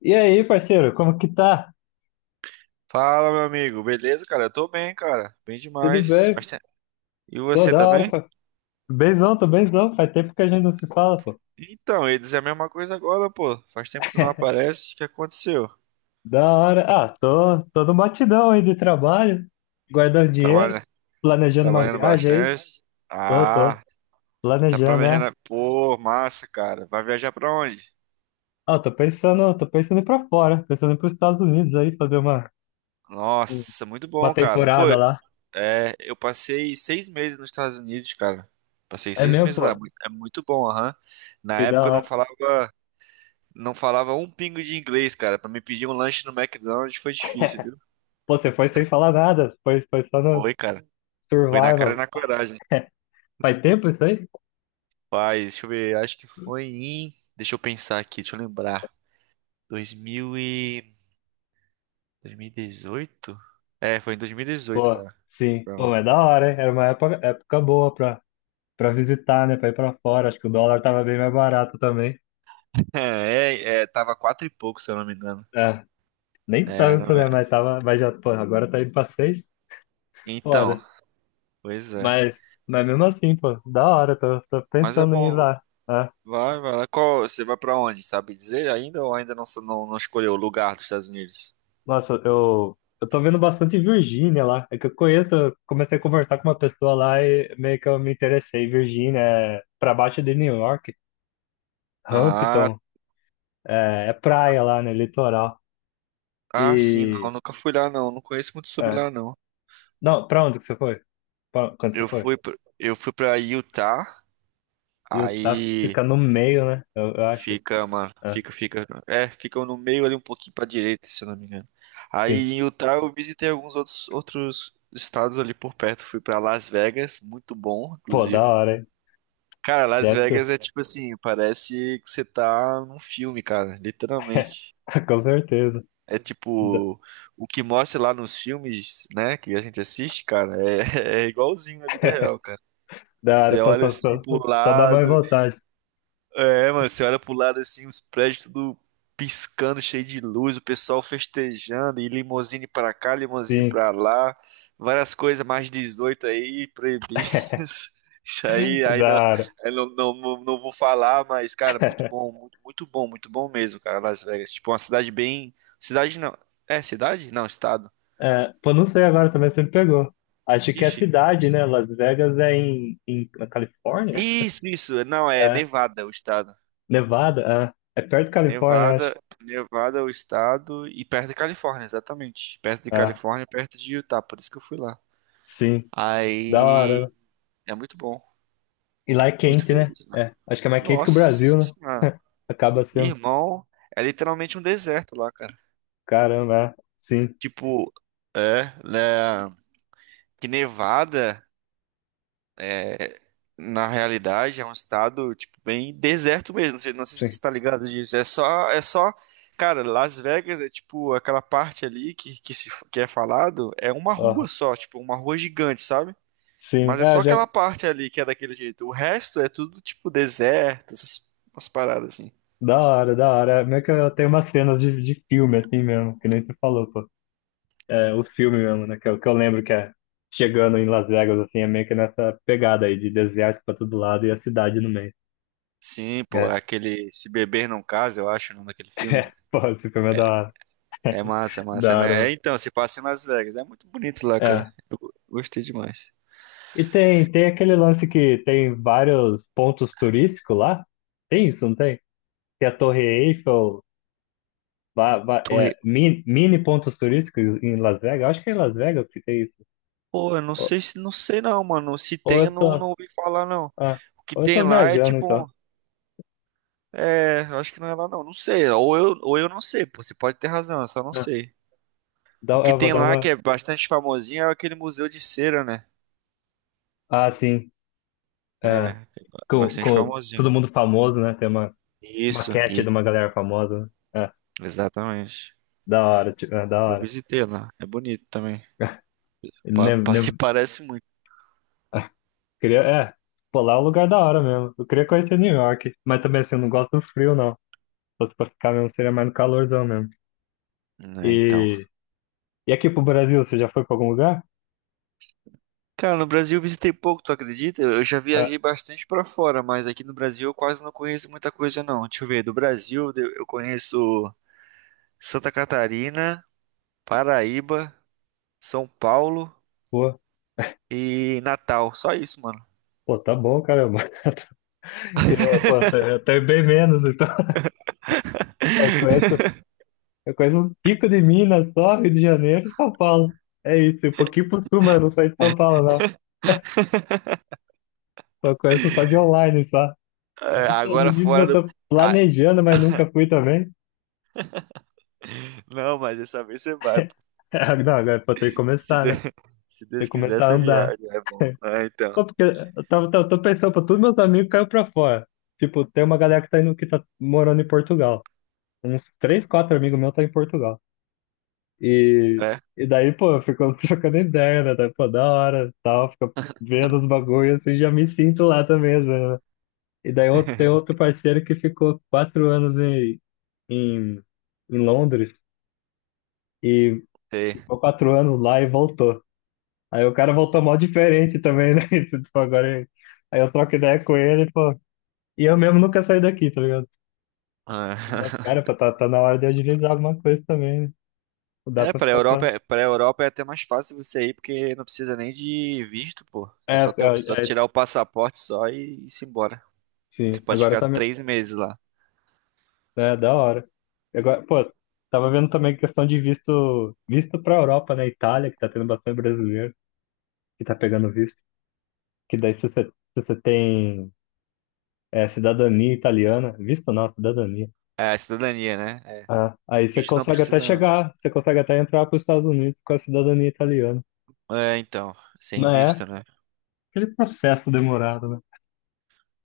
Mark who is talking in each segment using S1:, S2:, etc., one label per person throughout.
S1: E aí, parceiro, como que tá?
S2: Fala, meu amigo. Beleza, cara? Eu tô bem, cara. Bem
S1: Tudo
S2: demais. Faz
S1: bem?
S2: tempo. E
S1: Pô,
S2: você
S1: da
S2: tá
S1: hora,
S2: bem?
S1: pô. Benzão, tô benzão. Faz tempo que a gente não se fala, pô.
S2: Então, eu ia dizer a mesma coisa agora, pô. Faz tempo que tu não aparece. O que aconteceu?
S1: Da hora. Ah, tô no batidão aí de trabalho, guardando dinheiro,
S2: Trabalha...
S1: planejando uma
S2: Trabalhando
S1: viagem aí.
S2: bastante.
S1: Tô, tô.
S2: Ah, tá
S1: Planejando, né?
S2: planejando. Pô, massa, cara. Vai viajar pra onde?
S1: Ah, tô pensando em ir pra fora, pensando em ir pros Estados Unidos aí, fazer um,
S2: Nossa, muito
S1: uma
S2: bom, cara. Pô,
S1: temporada lá.
S2: é, eu passei 6 meses nos Estados Unidos, cara. Passei
S1: É
S2: seis
S1: mesmo,
S2: meses lá.
S1: pô.
S2: É muito bom, aham. Na
S1: Que da
S2: época eu não
S1: hora.
S2: falava, não falava um pingo de inglês, cara. Pra me pedir um lanche no McDonald's foi difícil, viu?
S1: Pô, você foi sem falar nada, foi só no
S2: Foi, cara. Foi na cara e
S1: survival.
S2: na coragem.
S1: Faz tempo isso aí?
S2: Rapaz, deixa eu ver. Acho que foi em. Deixa eu pensar aqui, deixa eu lembrar. 2000 e... 2018. É, foi em 2018,
S1: Pô,
S2: cara.
S1: sim.
S2: Pra
S1: Pô,
S2: lá.
S1: mas é da hora, hein? Era uma época boa pra, pra visitar, né? Pra ir pra fora. Acho que o dólar tava bem mais barato também.
S2: É, é, tava quatro e pouco, se eu não me engano.
S1: É, nem
S2: É,
S1: tanto,
S2: não é-
S1: né? Mas tava, mas já, pô, agora tá indo pra seis.
S2: Então,
S1: Foda.
S2: pois é.
S1: Mas mesmo assim, pô, da hora. Tô, tô
S2: Mas é
S1: pensando em ir
S2: bom.
S1: lá, né?
S2: Vai, vai lá. Qual, você vai pra onde, sabe dizer ainda ou ainda não, escolheu o lugar dos Estados Unidos?
S1: Nossa, eu tô vendo bastante Virgínia lá. É que eu conheço, eu comecei a conversar com uma pessoa lá e meio que eu me interessei. Virgínia é pra baixo de New York,
S2: Ah,
S1: Hampton. É, é praia lá, né? Litoral.
S2: ah, sim, não,
S1: E
S2: nunca fui lá não conheço muito sobre
S1: é.
S2: lá não.
S1: Não, pra onde que você foi? Quando você
S2: Eu
S1: foi?
S2: fui pra, eu fui para Utah.
S1: Utah
S2: Aí
S1: fica no meio, né? Eu acho.
S2: fica, mano,
S1: Ah,
S2: fica no meio ali um pouquinho pra direita, se eu não me engano.
S1: sim.
S2: Aí em Utah eu visitei alguns outros estados ali por perto, fui pra Las Vegas, muito bom,
S1: Pô, da
S2: inclusive.
S1: hora, hein?
S2: Cara, Las
S1: Deve ser.
S2: Vegas é tipo assim, parece que você tá num filme, cara, literalmente.
S1: Com certeza.
S2: É
S1: Da,
S2: tipo, o que mostra lá nos filmes, né, que a gente assiste, cara, é, é igualzinho na vida real, cara.
S1: Da hora,
S2: Você
S1: pô,
S2: olha assim pro
S1: só dá mais
S2: lado,
S1: vontade.
S2: É, mano, você olha pro lado assim, os prédios tudo piscando, cheio de luz, o pessoal festejando, e limousine pra cá, limousine
S1: Sim.
S2: pra lá, várias coisas mais 18 aí, proibidas. Isso aí,
S1: Da hora.
S2: não vou falar, mas, cara, muito bom mesmo, cara, Las Vegas. Tipo, uma cidade bem. Cidade não. É, cidade? Não, estado.
S1: É, pô, não sei agora também se me pegou. Acho que é
S2: Ixi.
S1: cidade, né? Las Vegas é em, na Califórnia?
S2: Isso, isso. Não, é
S1: É.
S2: Nevada, o estado.
S1: Nevada? É. É perto da Califórnia, acho.
S2: Nevada, Nevada é o estado e perto de Califórnia, exatamente. Perto de
S1: Ah,
S2: Califórnia, perto de Utah, por isso que eu fui lá.
S1: sim. Da hora, né?
S2: Aí é muito bom,
S1: E lá é
S2: muito
S1: quente, né?
S2: feliz, né?
S1: É, acho que é mais quente que o Brasil, né?
S2: Nossa,
S1: Acaba sendo.
S2: irmão, é literalmente um deserto lá, cara.
S1: Caramba, é. Sim,
S2: Tipo, é, né? Que Nevada. É, na realidade, é um estado, tipo, bem deserto mesmo. Não sei, se
S1: sim.
S2: você tá ligado disso. É só, cara, Las Vegas é tipo aquela parte ali que se que é falado, é uma rua
S1: Ó,
S2: só, tipo, uma rua gigante, sabe?
S1: sim,
S2: Mas é
S1: é,
S2: só
S1: já.
S2: aquela parte ali que é daquele jeito. O resto é tudo tipo deserto, essas umas paradas assim.
S1: Da hora, da hora. É meio que eu tenho umas cenas de filme, assim mesmo, que nem tu falou, pô. É, os filmes mesmo, né? Que eu lembro que é chegando em Las Vegas, assim, é meio que nessa pegada aí de deserto pra todo lado e a cidade no meio.
S2: Sim, pô,
S1: É,
S2: é aquele Se Beber Não Case, eu acho, o nome daquele filme.
S1: é, pô, esse filme é da hora.
S2: É massa,
S1: Da hora,
S2: né?
S1: mano.
S2: É, então, se passa em Las Vegas. É muito bonito lá, cara.
S1: É.
S2: Eu gostei demais.
S1: E tem aquele lance que tem vários pontos turísticos lá? Tem isso, não tem? Tem a Torre Eiffel,
S2: Torre,
S1: mini, mini pontos turísticos em Las Vegas. Acho que é em Las Vegas que tem isso.
S2: Pô, eu não
S1: Ou,
S2: sei se não sei não, mano. Se
S1: ou
S2: tem, eu
S1: eu
S2: não,
S1: tô,
S2: não ouvi falar não.
S1: ah,
S2: O que
S1: ou eu
S2: tem
S1: tô
S2: lá é
S1: viajando, então.
S2: tipo, eu acho que não é lá não. Não sei. Ou eu não sei, pô. Você pode ter razão, eu só não
S1: Ah,
S2: sei. O que
S1: eu vou
S2: tem
S1: dar
S2: lá que
S1: uma.
S2: é bastante famosinho é aquele museu de cera, né?
S1: Ah, sim.
S2: É,
S1: É,
S2: é bastante
S1: com todo
S2: famosinho.
S1: mundo famoso, né? Tem uma
S2: Isso,
S1: maquete de
S2: e
S1: uma galera famosa, né? É,
S2: exatamente.
S1: da hora, tipo, é, da
S2: Eu
S1: hora.
S2: visitei lá. É bonito também.
S1: Ne,
S2: Se
S1: ne,
S2: parece muito.
S1: ah, queria, é, Pô, lá é um lugar da hora mesmo. Eu queria conhecer New York, mas também assim, eu não gosto do frio, não. Só se fosse pra ficar mesmo, seria mais no calorzão mesmo.
S2: Né, então.
S1: E. E aqui pro Brasil, você já foi pra algum lugar?
S2: Cara, no Brasil eu visitei pouco, tu acredita? Eu já
S1: Ah,
S2: viajei bastante pra fora, mas aqui no Brasil eu quase não conheço muita coisa não. Deixa eu ver, do Brasil eu conheço Santa Catarina, Paraíba, São Paulo
S1: pô,
S2: e Natal. Só isso, mano.
S1: pô, tá bom, caramba. Eu até bem menos, então. Eu conheço, eu conheço um tico de Minas só, Rio de Janeiro e São Paulo. É isso, um pouquinho por sul, mas eu não saí de São Paulo, não. Eu conheço só de online, só. Aí,
S2: É,
S1: nos Estados
S2: agora
S1: Unidos
S2: fora
S1: eu
S2: do.
S1: tô
S2: Ah,
S1: planejando, mas nunca fui também.
S2: não, mas dessa vez você vai, pô.
S1: Não, agora pô, tem que
S2: Se
S1: começar, né?
S2: Deus, se
S1: Tem que
S2: Deus quiser,
S1: começar a
S2: você
S1: andar.
S2: viaja. É bom. Ah, então.
S1: Pô, porque eu tô pensando, pô, todos meus amigos caiu pra fora. Tipo, tem uma galera que tá indo, que tá morando em Portugal. Uns três, quatro amigos meus tá em Portugal. E,
S2: É?
S1: e daí, pô, ficamos trocando ideia, né? Daí, pô, da hora, tal, fica vendo os bagulhos assim, já me sinto lá também, às vezes, né? E tem outro parceiro que ficou quatro anos em, em Londres e
S2: Sei.
S1: ficou quatro anos lá e voltou. Aí o cara voltou mó diferente também, né? Isso, tipo, agora, aí eu troco ideia com ele, pô. E eu mesmo nunca saí daqui, tá ligado? Mas,
S2: Ah.
S1: cara, pô, tá na hora de agilizar alguma coisa também, né? Não dá
S2: É,
S1: pra
S2: pra
S1: ficar só.
S2: Europa, pra Europa é até mais fácil você ir, porque não precisa nem de visto, pô.
S1: É,
S2: É só, só
S1: é, é,
S2: tirar o passaporte só e se embora. Você
S1: sim,
S2: pode
S1: agora
S2: ficar
S1: tá. me-
S2: 3 meses lá.
S1: É, da hora. E agora, pô, tava vendo também questão de visto pra Europa, né? Itália, que tá tendo bastante brasileiro que tá pegando visto. Que daí, se você tem cidadania italiana, visto não, cidadania.
S2: É, a cidadania, né? É.
S1: Ah, aí você
S2: Visto não
S1: consegue até
S2: precisa, não.
S1: chegar, você consegue até entrar pros Estados Unidos com a cidadania italiana.
S2: É, então.
S1: Não
S2: Sem
S1: é
S2: visto, né?
S1: aquele processo demorado, né?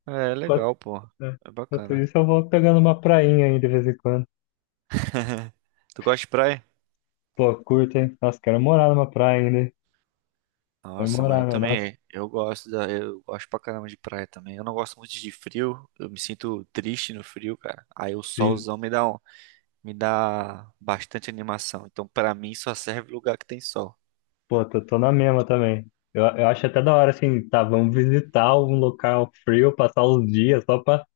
S2: É,
S1: Enquanto,
S2: legal, pô.
S1: é,
S2: É
S1: Enquanto
S2: bacana.
S1: isso, eu vou pegando uma prainha aí de vez em quando.
S2: Tu gosta de praia?
S1: Pô, curto, hein? Nossa, quero morar numa praia ainda. É
S2: Nossa, mano, eu
S1: memorável, nossa.
S2: também. Eu gosto pra caramba de praia também. Eu não gosto muito de frio. Eu me sinto triste no frio, cara. Aí o
S1: Sim.
S2: solzão me dá bastante animação. Então, pra mim, só serve lugar que tem sol.
S1: Pô, tô na mesma também. Eu acho até da hora, assim, tá, vamos visitar um local frio, passar uns dias só pra,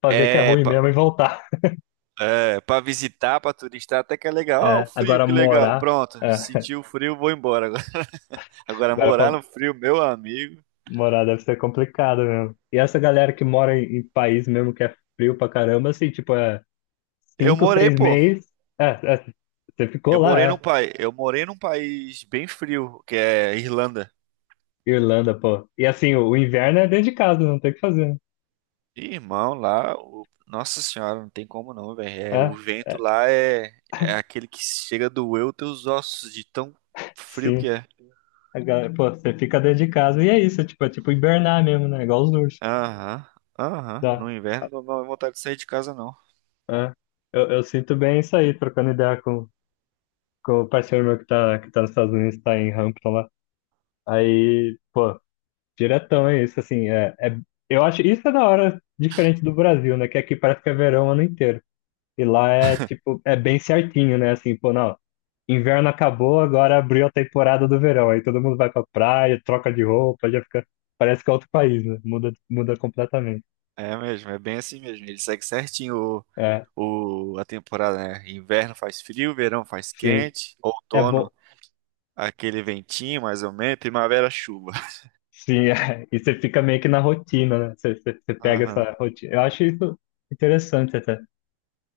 S1: pra ver que é
S2: É,
S1: ruim
S2: pra,
S1: mesmo e voltar.
S2: é, pra visitar, pra turistar, até que é legal. Ó, o
S1: É,
S2: frio,
S1: agora
S2: que legal.
S1: morar,
S2: Pronto,
S1: é,
S2: senti o frio, vou embora. Agora, agora,
S1: Agora
S2: morar
S1: pra
S2: no frio, meu amigo.
S1: morar deve ser complicado mesmo. E essa galera que mora em país mesmo que é frio pra caramba, assim, tipo, é
S2: Eu
S1: cinco,
S2: morei,
S1: seis
S2: pô.
S1: meses, é, é, você ficou
S2: Eu
S1: lá,
S2: morei num
S1: é.
S2: país, eu morei num país bem frio, que é Irlanda.
S1: Irlanda, pô. E assim, o inverno é dentro de casa, não tem o que fazer, né?
S2: Ih, Irmão, lá, nossa senhora, não tem como não, velho. É, o
S1: É,
S2: vento
S1: é,
S2: lá é aquele que chega a doer os teus ossos de tão frio que
S1: sim.
S2: é.
S1: A galera, pô, você fica dentro de casa e é isso, tipo, é tipo hibernar mesmo, né? Igual os ursos.
S2: Aham, aham.
S1: Dá.
S2: No inverno não dá vontade de sair de casa, não.
S1: É. Eu sinto bem isso aí, trocando ideia com o parceiro meu que tá nos Estados Unidos, tá em Hampton lá. Aí, pô, diretão é isso, assim, eu acho, isso é da hora diferente do Brasil, né? Que aqui parece que é verão o ano inteiro. E lá é, tipo, é bem certinho, né? Assim, pô, não, inverno acabou, agora abriu a temporada do verão. Aí todo mundo vai pra praia, troca de roupa, já fica, parece que é outro país, né? Muda, muda completamente.
S2: É mesmo, é bem assim mesmo. Ele segue certinho
S1: É,
S2: a temporada, né? Inverno faz frio, verão faz
S1: sim.
S2: quente,
S1: É
S2: outono
S1: bom.
S2: aquele ventinho mais ou menos, primavera chuva.
S1: Sim, é. E você fica meio que na rotina, né? Você pega
S2: Aham,
S1: essa rotina. Eu acho isso interessante até.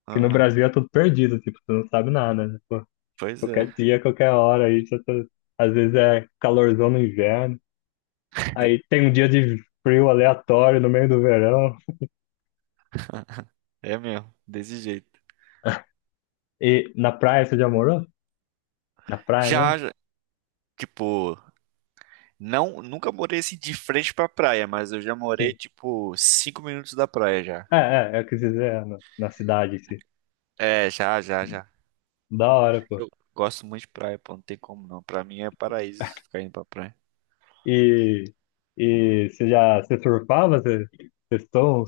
S1: Porque no
S2: aham.
S1: Brasil é tudo perdido, tipo, você não sabe nada, né? Pô,
S2: Pois é,
S1: qualquer dia, qualquer hora, às vezes é calorzão no inverno. Aí tem um dia de frio aleatório no meio do verão.
S2: é mesmo, desse jeito.
S1: E na praia você já morou? Na praia mesmo?
S2: Já, já, tipo, não, nunca morei assim de frente pra praia, mas eu já morei,
S1: Sim.
S2: tipo, 5 minutos da praia já.
S1: É, eu quis dizer, é, na cidade, em si.
S2: É, já, já, já.
S1: Da hora, pô.
S2: Eu gosto muito de praia, pô, não tem como não. Pra mim é paraíso ficar indo pra praia.
S1: E, e você já você surfava? Você, vocês estão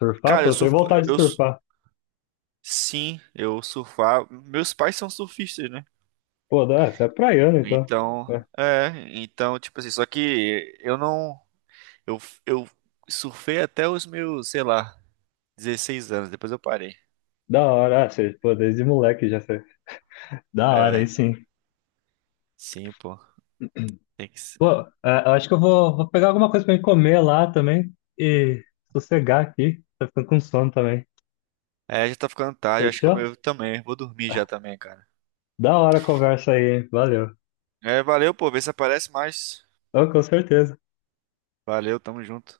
S1: surfar?
S2: Cara,
S1: Pô,
S2: eu
S1: eu tenho
S2: surfo,
S1: vontade de surfar.
S2: sim, eu surfar. Meus pais são surfistas, né?
S1: Pô, da, você é praiano, então. É.
S2: Então, é, então, tipo assim, só que eu não, eu, eu surfei até os meus, sei lá, 16 anos, depois eu parei.
S1: Da hora, ah, você, pô, desde moleque já sei. Da hora, aí
S2: É,
S1: sim.
S2: sim, pô, tem que ser.
S1: Pô, é, eu acho que vou pegar alguma coisa pra mim comer lá também e sossegar aqui. Tá ficando com sono também.
S2: É, já tá ficando tarde, acho que eu
S1: Fechou?
S2: eu também, vou dormir já também, cara.
S1: Da hora a conversa aí, hein? Valeu.
S2: É, valeu, pô, vê se aparece mais.
S1: Ô, com certeza.
S2: Valeu, tamo junto.